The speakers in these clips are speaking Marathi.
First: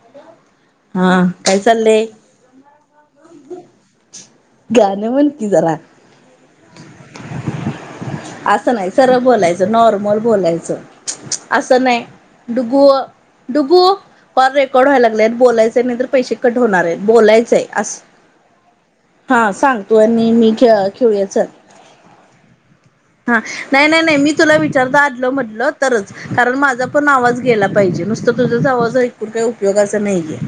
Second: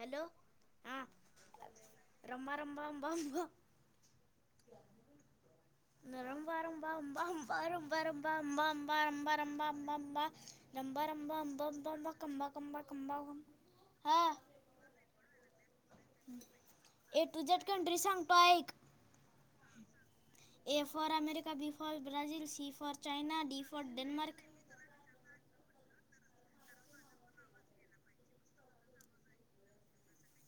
हॅलो हा, काय चाललंय रंबा रंबा हंबाहंबा गाणं म्हण कि जरा [unintelligible] रंबा रंबा अंबा अंबा असं नाही सरळ अंबा बोलायचं नॉर्मल बोलायचं असं नाही कंबा कबा डुगू कबा डुगू हं कॉल रेकॉर्ड व्हाय लागलय, बोलायचं नाहीतर पैसे कट होणार आहे, ए टू झेड बोलायचंय कंट्री असं. सांगतो ऐक हा सांग,, तू आणि मी ए फॉर खेळयाचं,,, America B for Brazil C for हा चायना डी फॉर नाही नाही नाही मी डेन्मार्क तुला तुला विचारतो आधलं मधलं तरचं कारण माझा पण आवाज गेला पाहिजे नुसतं तुझ्याचा आवाज एकूण काही उपयोगाचा नाहीये.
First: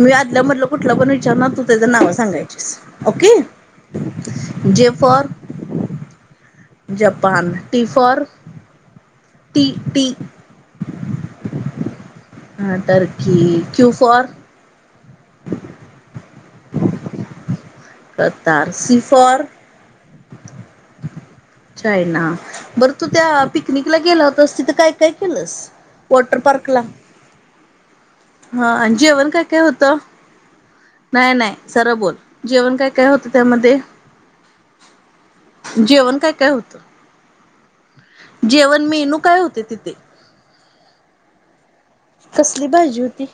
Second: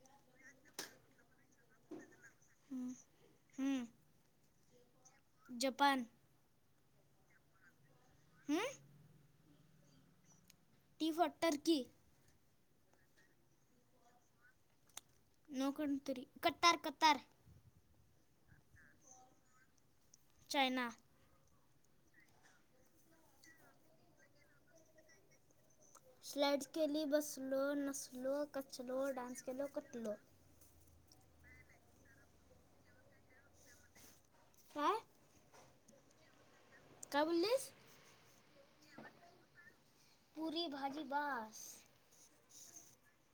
मी आदल्यामधलं कुठला पण विचारणार तू त्याचं नाव सांगायचीस ओके. हम्म, J for. Japan. Japan T for, T T. T for Turkey. हा टर्की, क्यु फॉर. नोकडण तरी Qatar Qatar. Qatar, C for. [inaudible] China. [inaudible] China. बरं तू त्या पिकनिकला गेला होतास तिथं काय-काय केलस? स्लाइड्स केली, बसलो, नसलो, हा आणि कचलो, डान्स केलो, कटलो. नाही-नाही सरळ बोल, जेवण काय-काय होतं त्यामध्ये? [inaudible] जेवण काय-काय होत? काय बोललीस? [inaudible] जेवण मेनू काय होते तिथे? पुरी-भाजी बास. कसली भाजी होती?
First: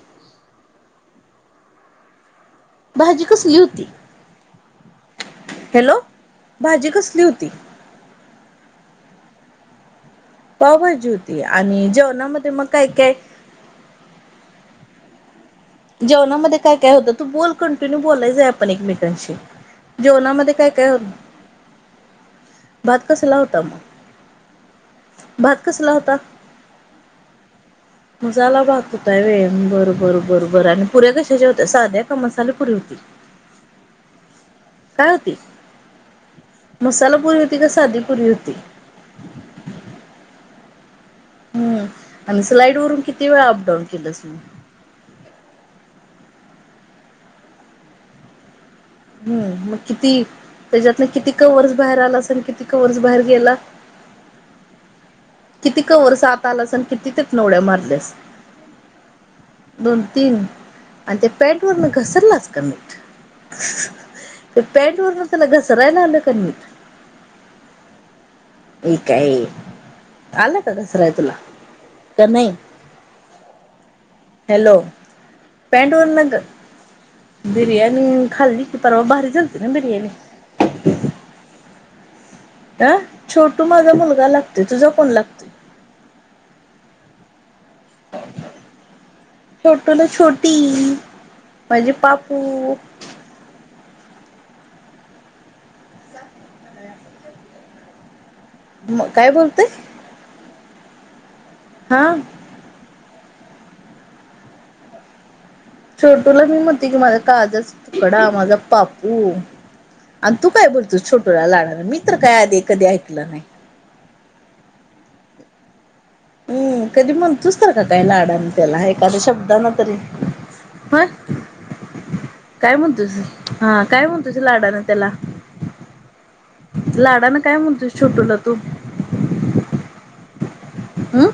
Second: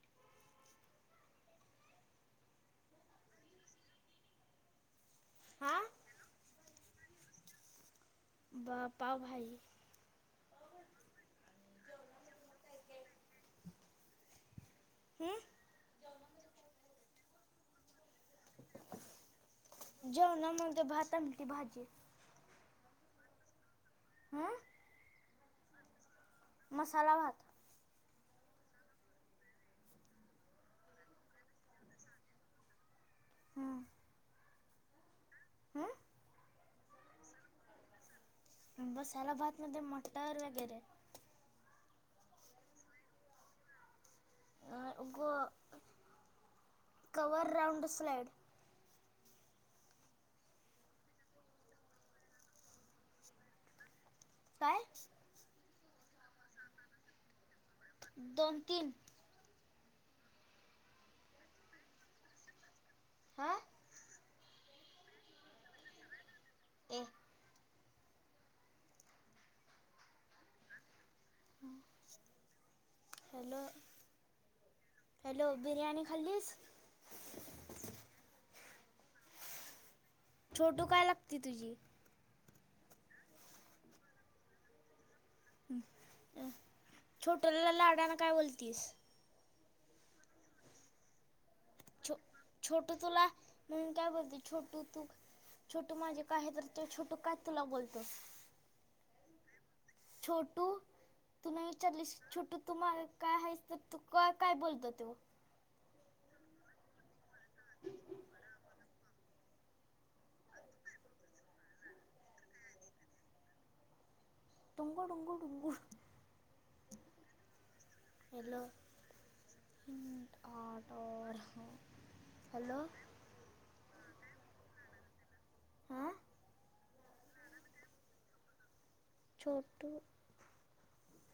भाजी कसली होती? हा. हॅलो, भाजी कसली होती? बा पाव भाजी. पाव भाजी होती आणि जेवणामध्ये मग काय-काय हम्म जेवणामध्ये काय-काय होतं? तू बोल कंटिन्यू बोलायच आहे आपण एकमेकांशी. काय जेवणामध्ये काय होत भात, आमटी, भाजी. भात कसंला होता मग? हम्म भात कसला होता? मसाला भात. [inaudible] मसाला भात होता व्हय, बर बर बर बर आणि पुऱ्या कशाच्या होत्या साध्या का मसाले पुरी होते? हम्म काय होती? हम्म मसाला पुरी होती का साधी पुरी होती? मसाला भातमध्ये मटर वगैरे. हम् आणि स्लाईड वरून किती वेळा अपडाऊन केलंस तु? आ गो [inaudible] कवर राऊंड स्लाड. हम् मग किती त्याच्यात ना किती कवर्स बाहेर आला असेल किती कवर्स बाहेर गेला? काय? किती कवर्स आात आला असल किती तिथन उड्या मारल्यास? दोन-तीन. दोन-तीन आणि त्या पॅट वर घसरलाच का नीट? हा ते पॅंट वर तुला घसरायला आलं क. [unintelligible] एक एका ए आलं का घसराय तुला का नाही? हॅलो. हॅलो, हॅलो पॅट बिर्याणी वर न ग खाल्लीस? बिर्यानी खाल्ली की परवा भारी झालती ना बिर्यानी. छोटू काय लागते तुझी? अ छोटू माझा मुलगा लागतोय, तुझा कोण लागतोय? छोटूला लाडान काय बोलतीस? छोटू ना छोटी,, म्हणजे छो पापू छोटू तुला,,, म्हणून काय बोलती,, छोटू तू छोट माझे काय आहे तर तो छोटू काय तुला बोलतो.. म काय बोलतय? छोटू, तू नाही हा चडलीस, छोटू तू मार काय आहेच तर तू का काय बोलतो तो? छोटूला मी म्हणतोय की माझा काळजाचा तुकडा,, माझा पापू. आणि तू काय बोलतोस छोटूला लाडानं, मी तर्काय आधी कधी ऐकलं नाही. तुंगू डुंगू डुंगूर हम्म,, कधी म्हणतूस तर का काय लाडानं त्याला एखाद्या शब्दानं तरी‌. आठ वर्ष काय म्हणतुस,, हा काय म्हणतुस लाडानं त्यला? हा लाडानं काय म्हणतूस छोटूला तू? छोटू. हम्म,,,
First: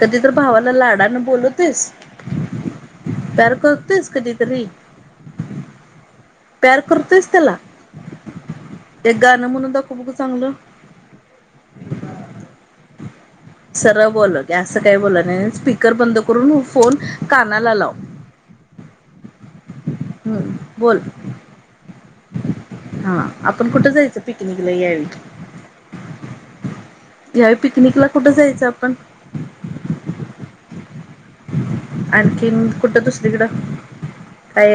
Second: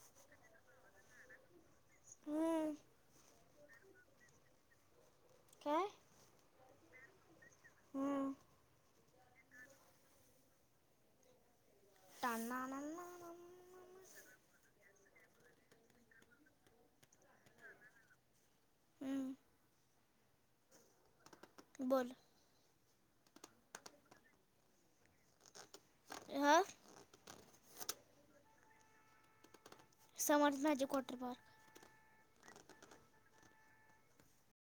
कधी तर भावाला लाडानं बोलवतोस,? हम्म प्यार करतूयस कधीतरी काय. प्यार करतुमस त्याला, नाही हम्म त्याला एक गाणं म्हणून दाखव बघू चांगलं. त्यांना गंना ना ना ना, सरळ बोल, हे असं काही बोलला नाही, स्पीकर बंद करून फोन कानाला लाव. हम्म बोल. बोल. हा,, आपण कुठं जायचं पिकनिकला यावेळी? हा यावेळी पिकनिकला कुठं जायचं आपण? समर्थनाज वॉटर पार्क. आणखी कुठं दुसरीकडं? काय